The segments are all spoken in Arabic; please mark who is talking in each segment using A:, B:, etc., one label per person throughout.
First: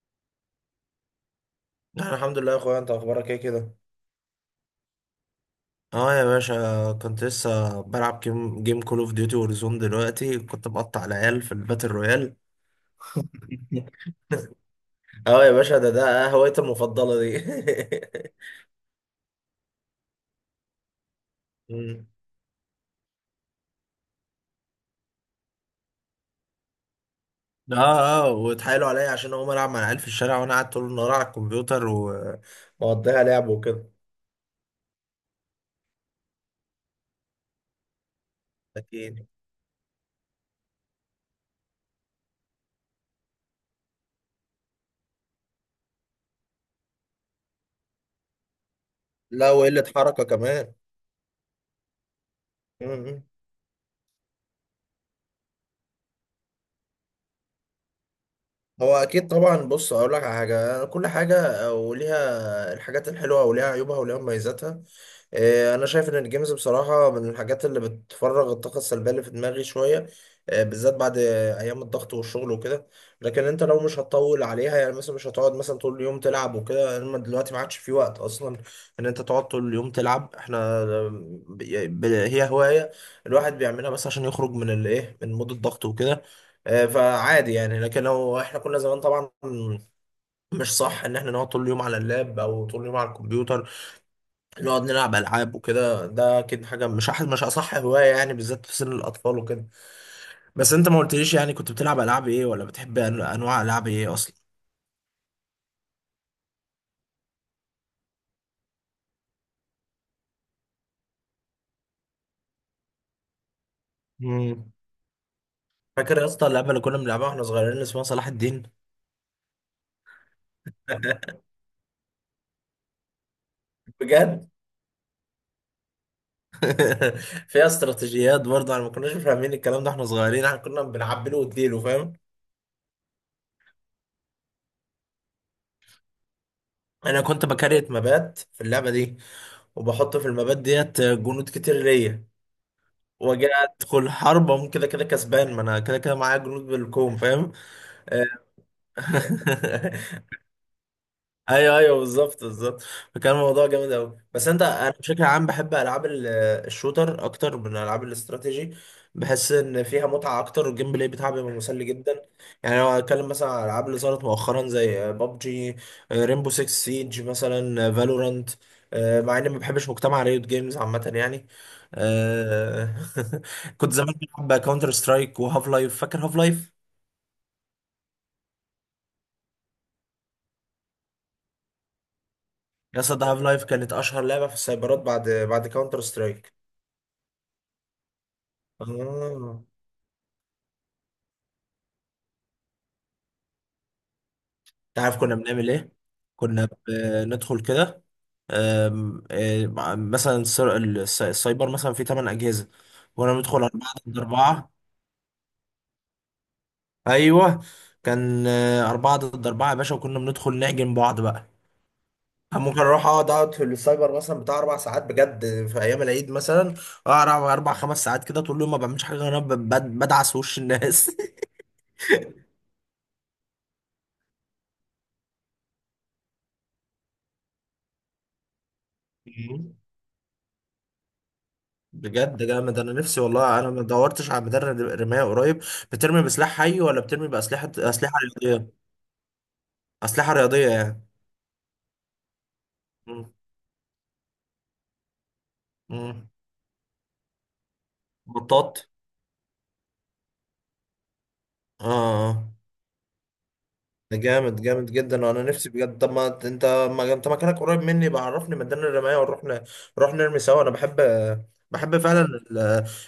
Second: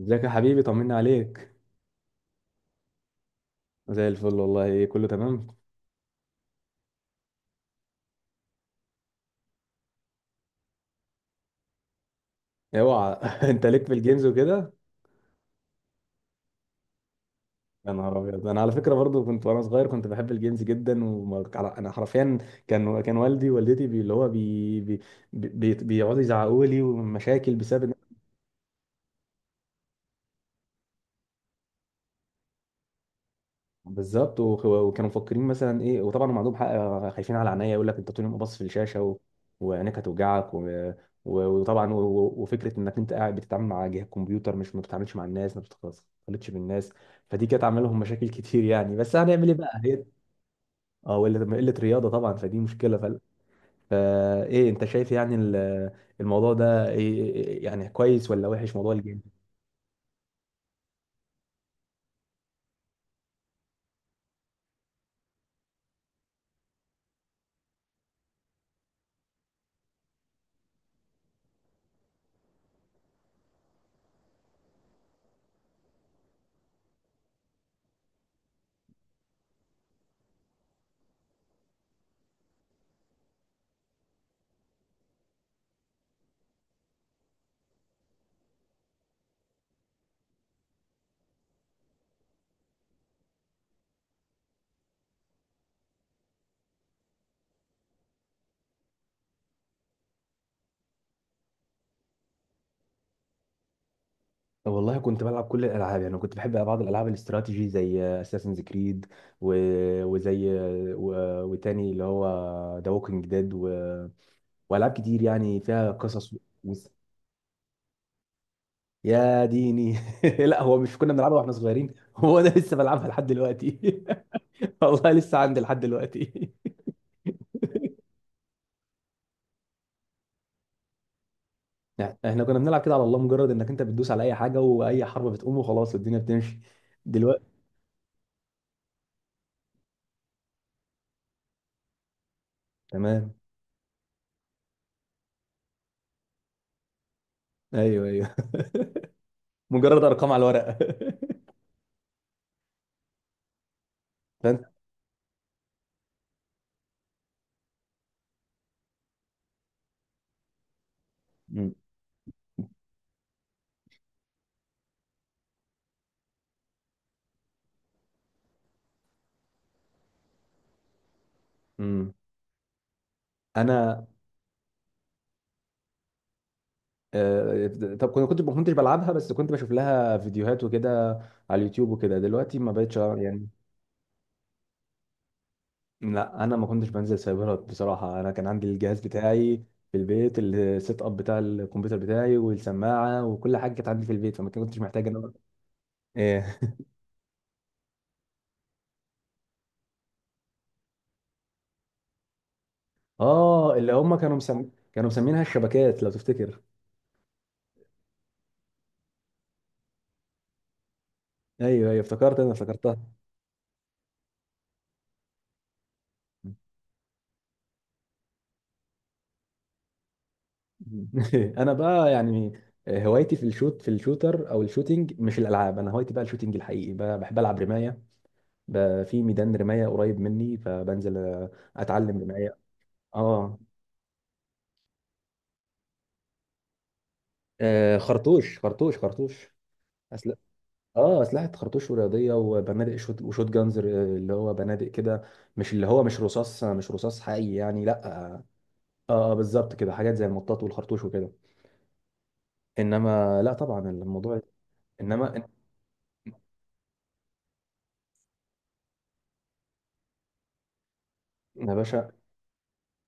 A: ازيك يا حبيبي؟ طمنا عليك.
B: انا الحمد لله يا اخويا، انت اخبارك ايه كده؟
A: زي الفل والله، كله تمام.
B: اه يا باشا، كنت لسه بلعب جيم كول اوف ديوتي وورزون. دلوقتي كنت بقطع العيال في الباتل رويال.
A: اوعى! انت ليك في الجيمز وكده؟
B: اه يا باشا، ده هوايتي المفضله دي.
A: يا نهار ابيض، انا على فكره برضو كنت وانا صغير كنت بحب الجيمز جدا، وانا
B: مم.
A: حرفيا كان والدي ووالدتي بي اللي هو بي بي بي بيقعدوا يزعقوا لي ومشاكل
B: اه،
A: بسبب ان...
B: اه، واتحايلوا عليا عشان اقوم العب مع العيال في الشارع، وانا قاعد طول النهار على الكمبيوتر ومقضيها لعب وكده.
A: بالظبط، وكانوا مفكرين مثلا ايه، وطبعا هم عندهم حق. خايفين على عينيا، يقول لك انت طول اليوم باصص في الشاشه
B: اكيد.
A: وعينيك هتوجعك وطبعا وفكره انك انت قاعد بتتعامل مع جهاز كمبيوتر، مش ما بتتعاملش مع الناس، ما بتختلطش بالناس. فدي كانت عامله لهم مشاكل كتير يعني، بس هنعمل
B: لا،
A: ايه بقى
B: وقله
A: هي.
B: حركه كمان.
A: اه، قلة رياضه طبعا، فدي مشكله
B: مم.
A: فايه انت شايف يعني الموضوع ده إيه... إيه- إيه، يعني كويس ولا وحش موضوع
B: هو
A: الجيم؟
B: اكيد طبعا. بص، اقول لك على حاجه، كل حاجه وليها... الحاجات الحلوه وليها عيوبها وليها مميزاتها. انا شايف ان الجيمز بصراحه من الحاجات اللي بتفرغ الطاقه السلبيه اللي في دماغي شويه. بالذات بعد ايام الضغط والشغل وكده. لكن انت لو مش هتطول عليها يعني، مثلا مش هتقعد مثلا طول اليوم تلعب وكده، انما دلوقتي ما عادش في وقت اصلا ان انت تقعد طول اليوم تلعب. احنا... آه، هي هوايه الواحد بيعملها بس عشان يخرج من الايه، من مود الضغط وكده. فعادي يعني. لكن لو احنا كنا زمان طبعا مش صح ان احنا نقعد طول اليوم على اللاب او طول اليوم على الكمبيوتر نقعد نلعب العاب وكده. ده اكيد حاجه مش اصح هوايه يعني، بالذات في سن الاطفال وكده. بس انت ما قلتليش يعني كنت بتلعب العاب ايه، ولا بتحب انواع العاب ايه اصلا؟
A: والله كنت بلعب كل الالعاب يعني، كنت بحب بعض الالعاب الاستراتيجي زي اساسنز كريد، و... وزي و... وتاني اللي هو ذا ووكينج ديد،
B: مم.
A: والعاب كتير يعني فيها
B: فاكر يا
A: قصص.
B: اسطى اللعبه اللي كنا بنلعبها واحنا صغيرين اللي اسمها صلاح الدين؟
A: يا ديني! لا، هو مش كنا بنلعبها واحنا صغيرين، هو انا لسه بلعبها لحد دلوقتي.
B: بجد؟
A: والله لسه عندي لحد دلوقتي.
B: فيها استراتيجيات برضه، احنا ما كناش فاهمين الكلام ده احنا صغيرين، احنا كنا بنعبله واديله فاهم.
A: يعني احنا كنا بنلعب كده على الله، مجرد انك انت بتدوس على اي حاجه واي حرب بتقوم وخلاص الدنيا بتمشي
B: انا
A: دلوقتي.
B: كنت بكريت مبات في اللعبه دي، وبحط في المبات ديت جنود كتير ليا،
A: تمام.
B: واجي ادخل حرب أقوم كده كده كسبان، ما انا كده كده معايا جنود بالكوم فاهم.
A: ايوه، ايوه. مجرد ارقام على الورق.
B: ايوه، ايوه، بالظبط، بالظبط. فكان الموضوع جامد قوي، بس انت... انا بشكل عام بحب العاب الشوتر اكتر من العاب الاستراتيجي. بحس ان فيها متعه اكتر، والجيم بلاي بتاعها بيبقى
A: فانت
B: مسلي جدا. يعني لو هتكلم مثلا على الالعاب اللي ظهرت مؤخرا زي ببجي، ريمبو 6 سيج مثلا، فالورانت، مع اني ما بحبش مجتمع ريوت جيمز عامه يعني.
A: امم
B: آه، كنت
A: انا
B: زمان بلعب كاونتر سترايك وهاف لايف. فاكر هاف لايف؟
A: آه، طب، كنت ما كنتش بلعبها، بس كنت بشوف لها فيديوهات وكده على اليوتيوب وكده، دلوقتي ما بقتش
B: يا
A: ألعب
B: اسطى هاف
A: يعني.
B: لايف كانت اشهر لعبه في السايبرات بعد كاونتر
A: لا،
B: سترايك.
A: انا ما كنتش بنزل سايبرات بصراحه، انا كان عندي الجهاز
B: اه.
A: بتاعي في البيت، السيت اب بتاع الكمبيوتر بتاعي والسماعه وكل حاجه كانت عندي في البيت، فما كنتش
B: انت
A: محتاج ان
B: عارف
A: انا...
B: كنا بنعمل ايه؟
A: ايه.
B: كنا بندخل كده، آم، آه، مثلا السايبر مثلا فيه 8 اجهزه، وانا بندخل
A: اه، اللي
B: 4
A: هم
B: ضد 4.
A: كانوا مسمينها الشبكات لو تفتكر؟
B: ايوه. كان 4 ضد 4 يا باشا، وكنا بندخل نعجن بعض بقى.
A: ايوه، ايوه، افتكرت، انا
B: أنا ممكن
A: افتكرتها.
B: اروح اقعد في السايبر مثلا بتاع 4 ساعات بجد، في ايام العيد مثلا. اقعد اربع خمس ساعات كده، طول اليوم ما بعملش حاجه غير إن انا بدعس وش الناس.
A: انا بقى يعني هوايتي في الشوتر او الشوتينج، مش الالعاب. انا هوايتي بقى الشوتينج الحقيقي بقى، بحب العب رمايه بقى في ميدان رمايه قريب مني، فبنزل اتعلم
B: بجد
A: رمايه.
B: جامد. انا نفسي والله،
A: اه.
B: انا ما دورتش على مدرب رماية قريب. بترمي بسلاح حي ولا بترمي بأسلحة
A: آه،
B: أسلحة
A: خرطوش
B: رياضية؟
A: خرطوش خرطوش.
B: أسلحة
A: أسل...
B: رياضية يعني.
A: اه، اسلحه خرطوش ورياضيه، وبنادق شوت
B: مم.
A: وشوت جانز اللي هو بنادق كده، مش اللي هو، مش
B: مم.
A: رصاص مش رصاص حقيقي يعني، لا، اه.
B: بطاط.
A: آه، بالظبط كده، حاجات زي المطاط والخرطوش وكده.
B: اه. آه.
A: انما لا، طبعا
B: ده
A: الموضوع...
B: جامد، جامد جدا. انا
A: انما
B: نفسي بجد. طب ما انت... مكانك قريب مني بقى، عرفني ميدان الرماية ونروح نروح نرمي سوا. انا بحب،
A: يا
B: بحب
A: باشا،
B: فعلا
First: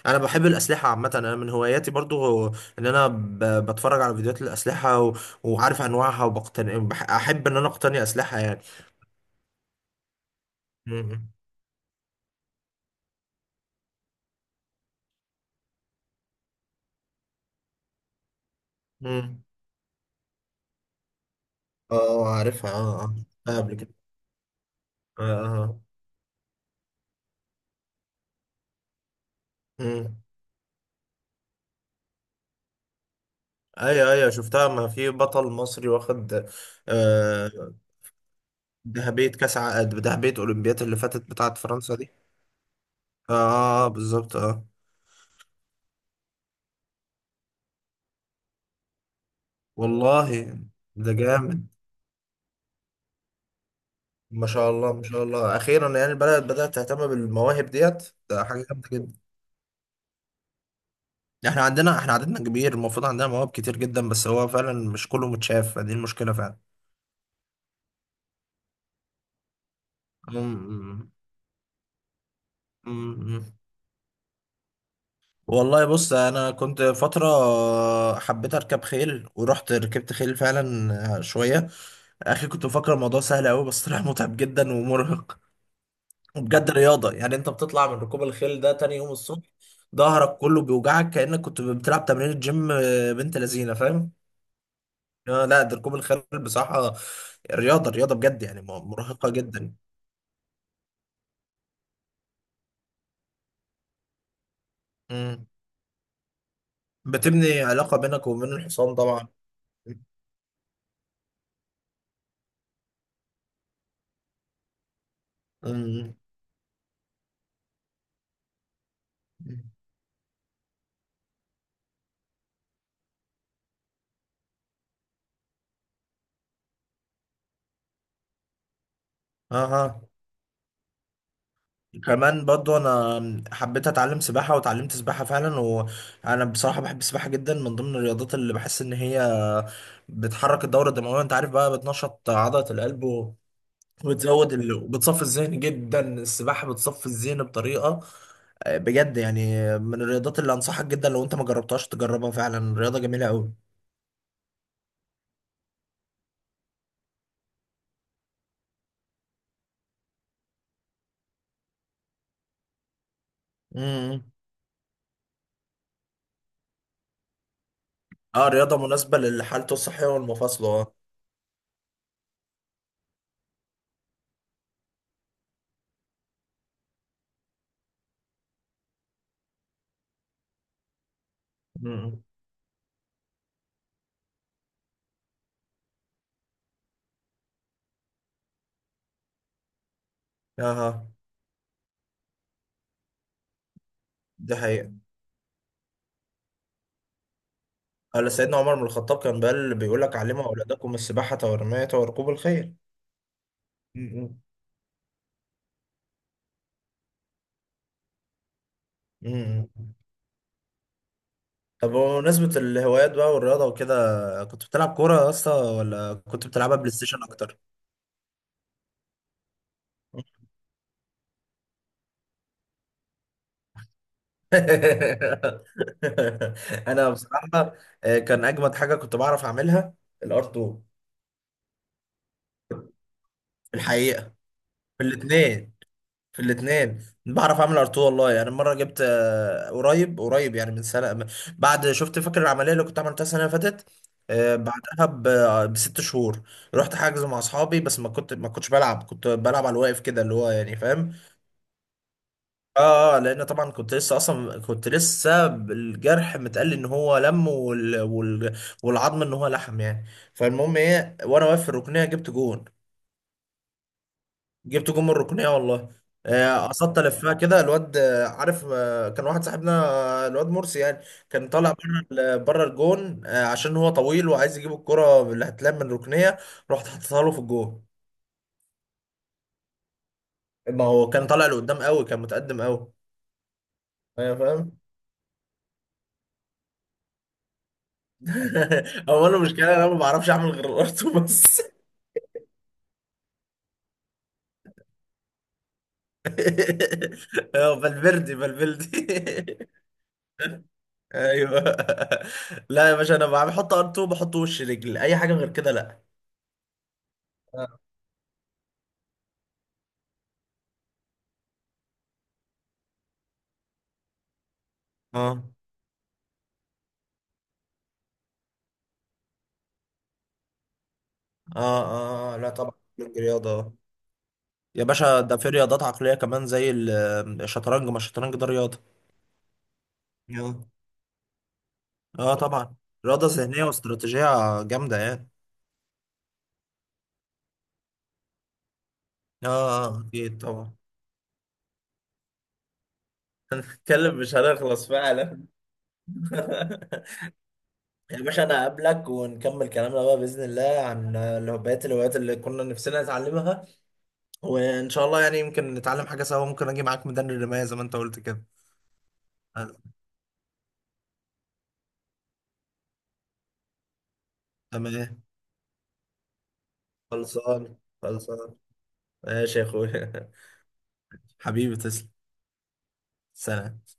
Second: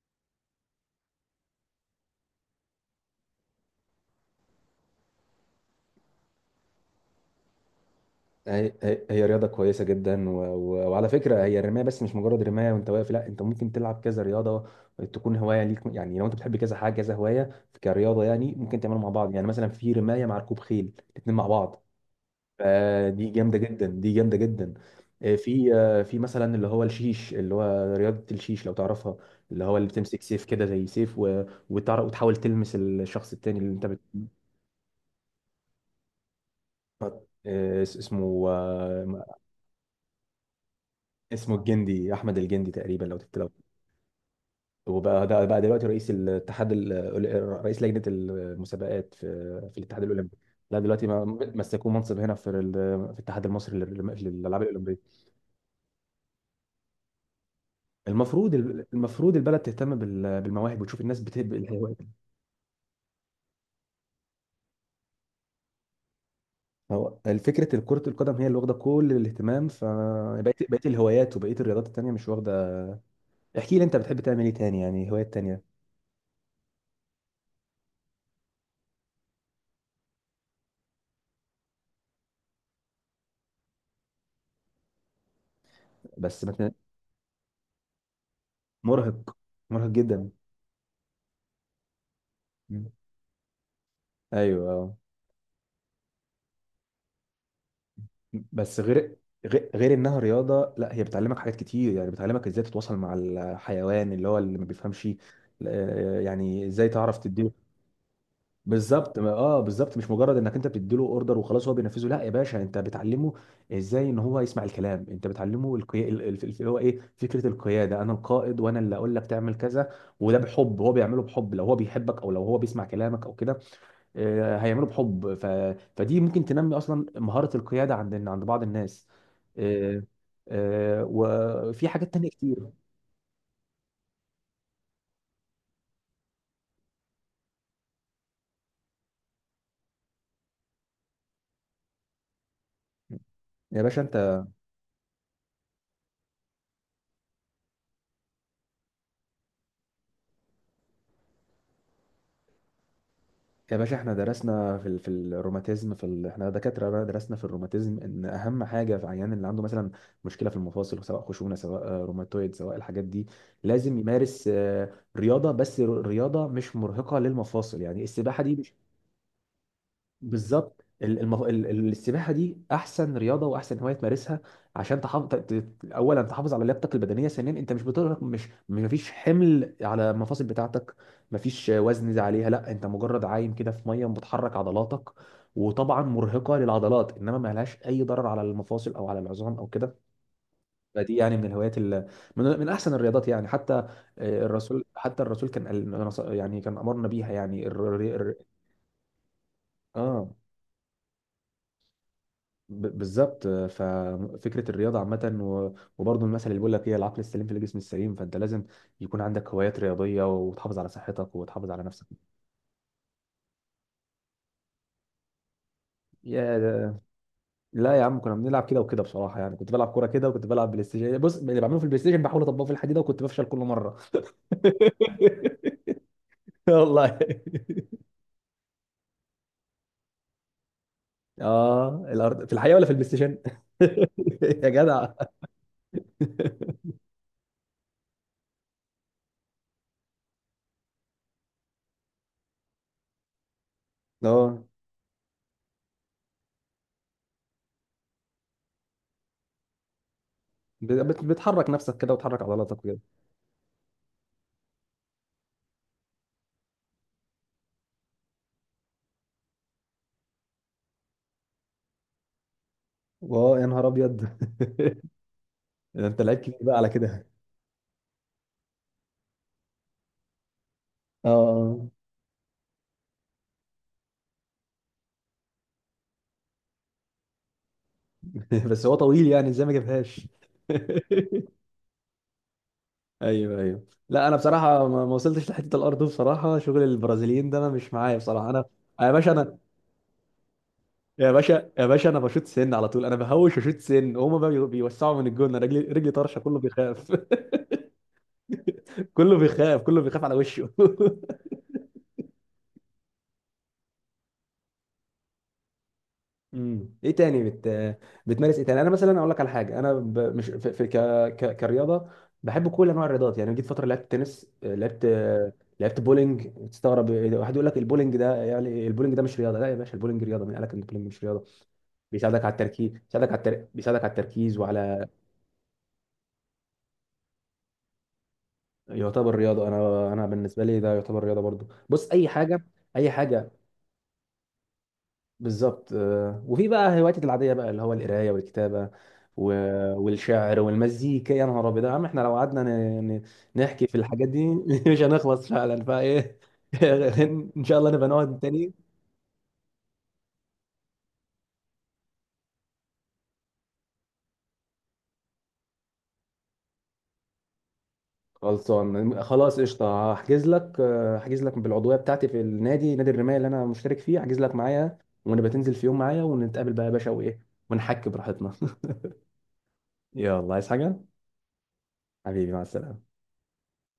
B: انا بحب الاسلحه عامه، انا من هواياتي برضو هو ان انا ب... بتفرج على فيديوهات الاسلحه، و... وعارف انواعها، احب ان انا اقتني اسلحه
A: هي رياضة كويسة جدا، وعلى
B: يعني.
A: فكرة هي الرماية، بس مش مجرد رماية وانت واقف، لا، انت ممكن تلعب كذا رياضة تكون هواية ليك، يعني لو انت بتحب كذا حاجة كذا هواية كرياضة، يعني ممكن تعملها مع بعض.
B: مم.
A: يعني مثلا في رماية مع ركوب خيل، الاتنين مع بعض.
B: اه عارفها، اه اه
A: فدي جامدة
B: شفتها قبل
A: جدا،
B: كده.
A: دي جامدة جدا.
B: اه اه
A: في
B: اه.
A: في مثلا اللي هو الشيش، اللي هو رياضة الشيش لو تعرفها، اللي هو اللي
B: مم.
A: بتمسك سيف كده زي سيف وتعرف وتحاول تلمس الشخص التاني اللي انت بت...
B: ايوه، ايوه شفتها. ما في بطل مصري واخد آه
A: اسمه آه،
B: ذهبية ذهبية اولمبياد اللي فاتت
A: اسمه
B: بتاعت فرنسا دي.
A: الجندي، احمد الجندي تقريبا لو
B: اه
A: تفتكر.
B: بالظبط اه.
A: وبقى ده بقى دلوقتي رئيس الاتحاد رئيس لجنه المسابقات في الاتحاد الاولمبي.
B: والله.
A: لا دلوقتي
B: ده جامد.
A: مسكوه منصب هنا في الاتحاد المصري
B: ما
A: للالعاب
B: شاء الله،
A: الاولمبيه.
B: ما شاء الله، اخيرا يعني البلد بدأت تهتم بالمواهب ديت، ده
A: المفروض،
B: حاجة جامدة جدا.
A: المفروض البلد تهتم بالمواهب وتشوف الناس بتحب الهوايات.
B: احنا عددنا كبير، المفروض عندنا مواهب كتير جدا، بس هو فعلا مش كله متشاف، دي المشكلة فعلا.
A: هو الفكره كره القدم هي اللي واخده كل الاهتمام، فبقيت
B: مم.
A: الهوايات، وبقيت الرياضات التانيه مش واخده.
B: مم.
A: احكي لي، انت بتحب تعمل ايه تاني؟ يعني هوايات تانيه.
B: والله بص، انا كنت فتره حبيت اركب خيل، ورحت ركبت خيل فعلا شويه. اخي كنت مفكر الموضوع سهل قوي، بس طلع متعب جدا ومرهق.
A: بس ما
B: وبجد
A: ت-
B: رياضه يعني، انت بتطلع من ركوب الخيل ده تاني يوم
A: مرهق،
B: الصبح
A: مرهق جدا.
B: ظهرك كله بيوجعك كانك كنت بتلعب تمرين جيم.
A: مم.
B: بنت لذينه فاهم.
A: ايوه. آه.
B: لا، ده ركوب الخيل بصراحه رياضه، رياضه بجد يعني،
A: بس غير
B: مرهقه
A: غير
B: جدا.
A: غير انها رياضه، لا هي بتعلمك حاجات كتير، يعني بتعلمك ازاي تتواصل مع الحيوان اللي هو اللي ما بيفهمش.
B: مم.
A: آه، يعني ازاي تعرف تديله.
B: بتبني علاقه بينك وبين الحصان
A: بالظبط
B: طبعا.
A: ما- اه بالظبط مش مجرد انك انت بتديله اوردر وخلاص هو بينفذه، لا يا باشا، انت بتعلمه ازاي ان هو يسمع الكلام، انت بتعلمه القيا...
B: مم.
A: ال- ال- اللي هو ايه فكره القياده، انا القائد وانا اللي اقول لك تعمل كذا. وده بحب هو بيعمله بحب، لو هو بيحبك او لو هو بيسمع كلامك او كده، آه، هيعمله بحب فدي ممكن تنمي اصلا مهارة القيادة عند بعض الناس. آه،
B: اها.
A: آه، وفي حاجات تانية
B: كمان
A: كتير.
B: برضو انا حبيت اتعلم سباحة، وتعلمت سباحة فعلا، وانا بصراحة بحب السباحة جدا. من ضمن الرياضات اللي بحس ان هي بتحرك الدورة الدموية انت عارف بقى، بتنشط عضلة القلب
A: يا باشا انت...
B: وبتصفي الذهن جدا. السباحة بتصفي الذهن بطريقة بجد يعني. من الرياضات اللي انصحك جدا، لو انت ما جربتهاش تجربها فعلا. رياضة جميلة قوي.
A: يا باشا احنا درسنا في الروماتيزم احنا دكاترة بقى، درسنا في الروماتيزم ان اهم حاجة في عيان اللي عنده مثلا مشكلة في المفاصل، سواء خشونة، سواء روماتويد، سواء الحاجات دي، لازم
B: امم.
A: يمارس رياضة، بس رياضة مش مرهقة للمفاصل، يعني السباحة
B: اه،
A: دي مش...
B: رياضة مناسبة لحالته الصحية والمفاصلة،
A: بالظبط،
B: اه.
A: السباحه دي احسن رياضه واحسن هوايه تمارسها عشان تحافظ اولا تحافظ على لياقتك البدنيه، ثانيا انت مش بتقدر مش، مفيش حمل على المفاصل بتاعتك، مفيش وزن زي
B: مم.
A: عليها، لا، انت مجرد عايم كده في ميه بتحرك عضلاتك، وطبعا مرهقه للعضلات، انما ما لهاش اي ضرر على المفاصل او على العظام او كده.
B: اها.
A: فدي يعني من الهوايات من احسن الرياضات يعني، حتى
B: دي
A: الرسول،
B: حقيقة.
A: كان يعني كان امرنا بيها، يعني
B: قال سيدنا عمر بن الخطاب، كان بيقول لك:
A: اه.
B: علموا أولادكم السباحة والرماية وركوب الخيل.
A: بالظبط،
B: مم.
A: ففكره الرياضه عامه، وبرضه المثل اللي بيقول لك ايه، العقل السليم في الجسم السليم، فانت لازم يكون عندك
B: امم.
A: هوايات رياضيه وتحافظ على صحتك وتحافظ على
B: طب
A: نفسك.
B: بمناسبة الهوايات بقى والرياضة وكده، كنت بتلعب كورة يا اسطى ولا كنت
A: يا
B: بتلعبها بلاي
A: ده-
B: ستيشن أكتر؟
A: لا يا عم، كنا بنلعب كده وكده بصراحه، يعني كنت بلعب كوره كده وكنت بلعب بلاي ستيشن، بص، اللي بعمله في البلاي ستيشن بحاول اطبقه في الحديده، وكنت بفشل كل مره.
B: أنا
A: والله.
B: بصراحة، كان أجمد حاجة كنت بعرف أعملها: الأرض.
A: اه، الارض في الحقيقه ولا في البلاي ستيشن؟
B: الحقيقة.
A: يا
B: في
A: جدع.
B: الاتنين في الاثنين بعرف اعمل ارتو والله، يعني مره جبت قريب قريب يعني من سنه بعد شفت، فاكر العمليه اللي كنت عملتها السنه اللي فاتت؟
A: اه،
B: بعدها ب6 شهور. رحت حاجز مع اصحابي، بس ما كنتش بلعب، كنت بلعب على الواقف كده اللي هو يعني فاهم.
A: بتحرك نفسك كده وتحرك عضلاتك كده.
B: اه لان طبعا كنت لسه الجرح متقل ان هو لم، والعظم ان هو لحم يعني. فالمهم ايه، وانا واقف في الركنيه جبت جون.
A: اه، يا نهار ابيض.
B: جبت جون من الركنيه والله.
A: ده انت لعيب كبير بقى على
B: قصدت
A: كده!
B: الفها كده الواد، عارف، كان واحد صاحبنا، الواد مرسي يعني.
A: اه.
B: كان طالع
A: آه.
B: بره بره الجون، عشان هو طويل وعايز يجيب الكره اللي هتلعب من الركنيه. رحت حطيتها له في الجون.
A: بس هو طويل يعني، ازاي ما جابهاش؟
B: ما هو كان طالع لقدام قوي، كان متقدم قوي.
A: ايوه، ايوه، لا انا
B: ايوه، فاهم.
A: بصراحه ما وصلتش لحته الارض دي بصراحه، شغل البرازيليين ده انا مش معايا بصراحه، انا... يا
B: هو
A: باشا
B: انا
A: انا...
B: المشكله إن انا ما بعرفش اعمل غير الارتو
A: يا
B: بس.
A: باشا يا باشا انا بشوط سن على طول، انا بهوش وشوط سن هما بقى بيوسعوا من الجون، أنا رجلي طرشه، كله بيخاف.
B: فالفيردي، فالفيردي!
A: كله بيخاف، كله بيخاف على وشه.
B: ايوه. لا يا باشا، انا بحط ار2، بحط وش رجل، اي حاجه غير كده لا.
A: ايه تاني بتمارس ايه تاني؟ انا مثلا اقول لك على حاجه، انا ب... مش في, في ك... ك... كرياضه، بحب كل انواع الرياضات. يعني جيت فتره لعبت تنس،
B: اه
A: لعبت بولينج. تستغرب واحد يقول لك البولينج ده؟ يعني البولينج ده مش رياضه؟ لا يا باشا، البولينج رياضه، مين قال لك ان البولينج مش رياضه؟
B: اه اه
A: بيساعدك
B: لا
A: على
B: طبعا،
A: التركيز،
B: من رياضة.
A: بيساعدك على التركيز
B: يا
A: وعلى...
B: باشا، ده في رياضات عقلية كمان زي الشطرنج. ما الشطرنج ده رياضة.
A: يعتبر رياضه، انا بالنسبه
B: اه،
A: لي ده يعتبر رياضه برضو. بص، اي
B: اه
A: حاجه،
B: طبعا.
A: اي
B: رياضة
A: حاجه.
B: ذهنية واستراتيجية جامدة يعني.
A: بالظبط، آه، وفي بقى هواياتي العاديه بقى اللي هو القرايه والكتابه و...
B: اه اكيد
A: والشعر
B: طبعا.
A: والمزيكا. يا نهار ابيض يا عم، احنا لو قعدنا نحكي في
B: اتكلم
A: الحاجات
B: مش
A: دي
B: هنخلص
A: مش
B: فعلا.
A: هنخلص فعلا، فايه. ان شاء الله نبقى
B: يا
A: نقعد
B: باشا انا
A: تاني.
B: هقابلك، ونكمل كلامنا بقى باذن الله عن بقيه الهوايات اللي كنا نفسنا نتعلمها. وان شاء الله يعني يمكن نتعلم حاجه سوا، ممكن اجي معاك ميدان الرمايه زي ما انت قلت كده.
A: خلصان، خلاص
B: آه،
A: قشطه، هحجز لك، هحجز لك بالعضويه بتاعتي في النادي، نادي الرمايه اللي انا مشترك فيه، هحجز لك معايا،
B: تمام.
A: ونبقى تنزل في يوم معايا ونتقابل بقى يا باشا وايه،
B: خلصان،
A: ونحكي براحتنا.
B: خلصان. ماشي يا اخويا.
A: يلا، عايز حاجه؟
B: حبيبي تسلم.
A: حبيبي، مع السلامه.
B: سلام.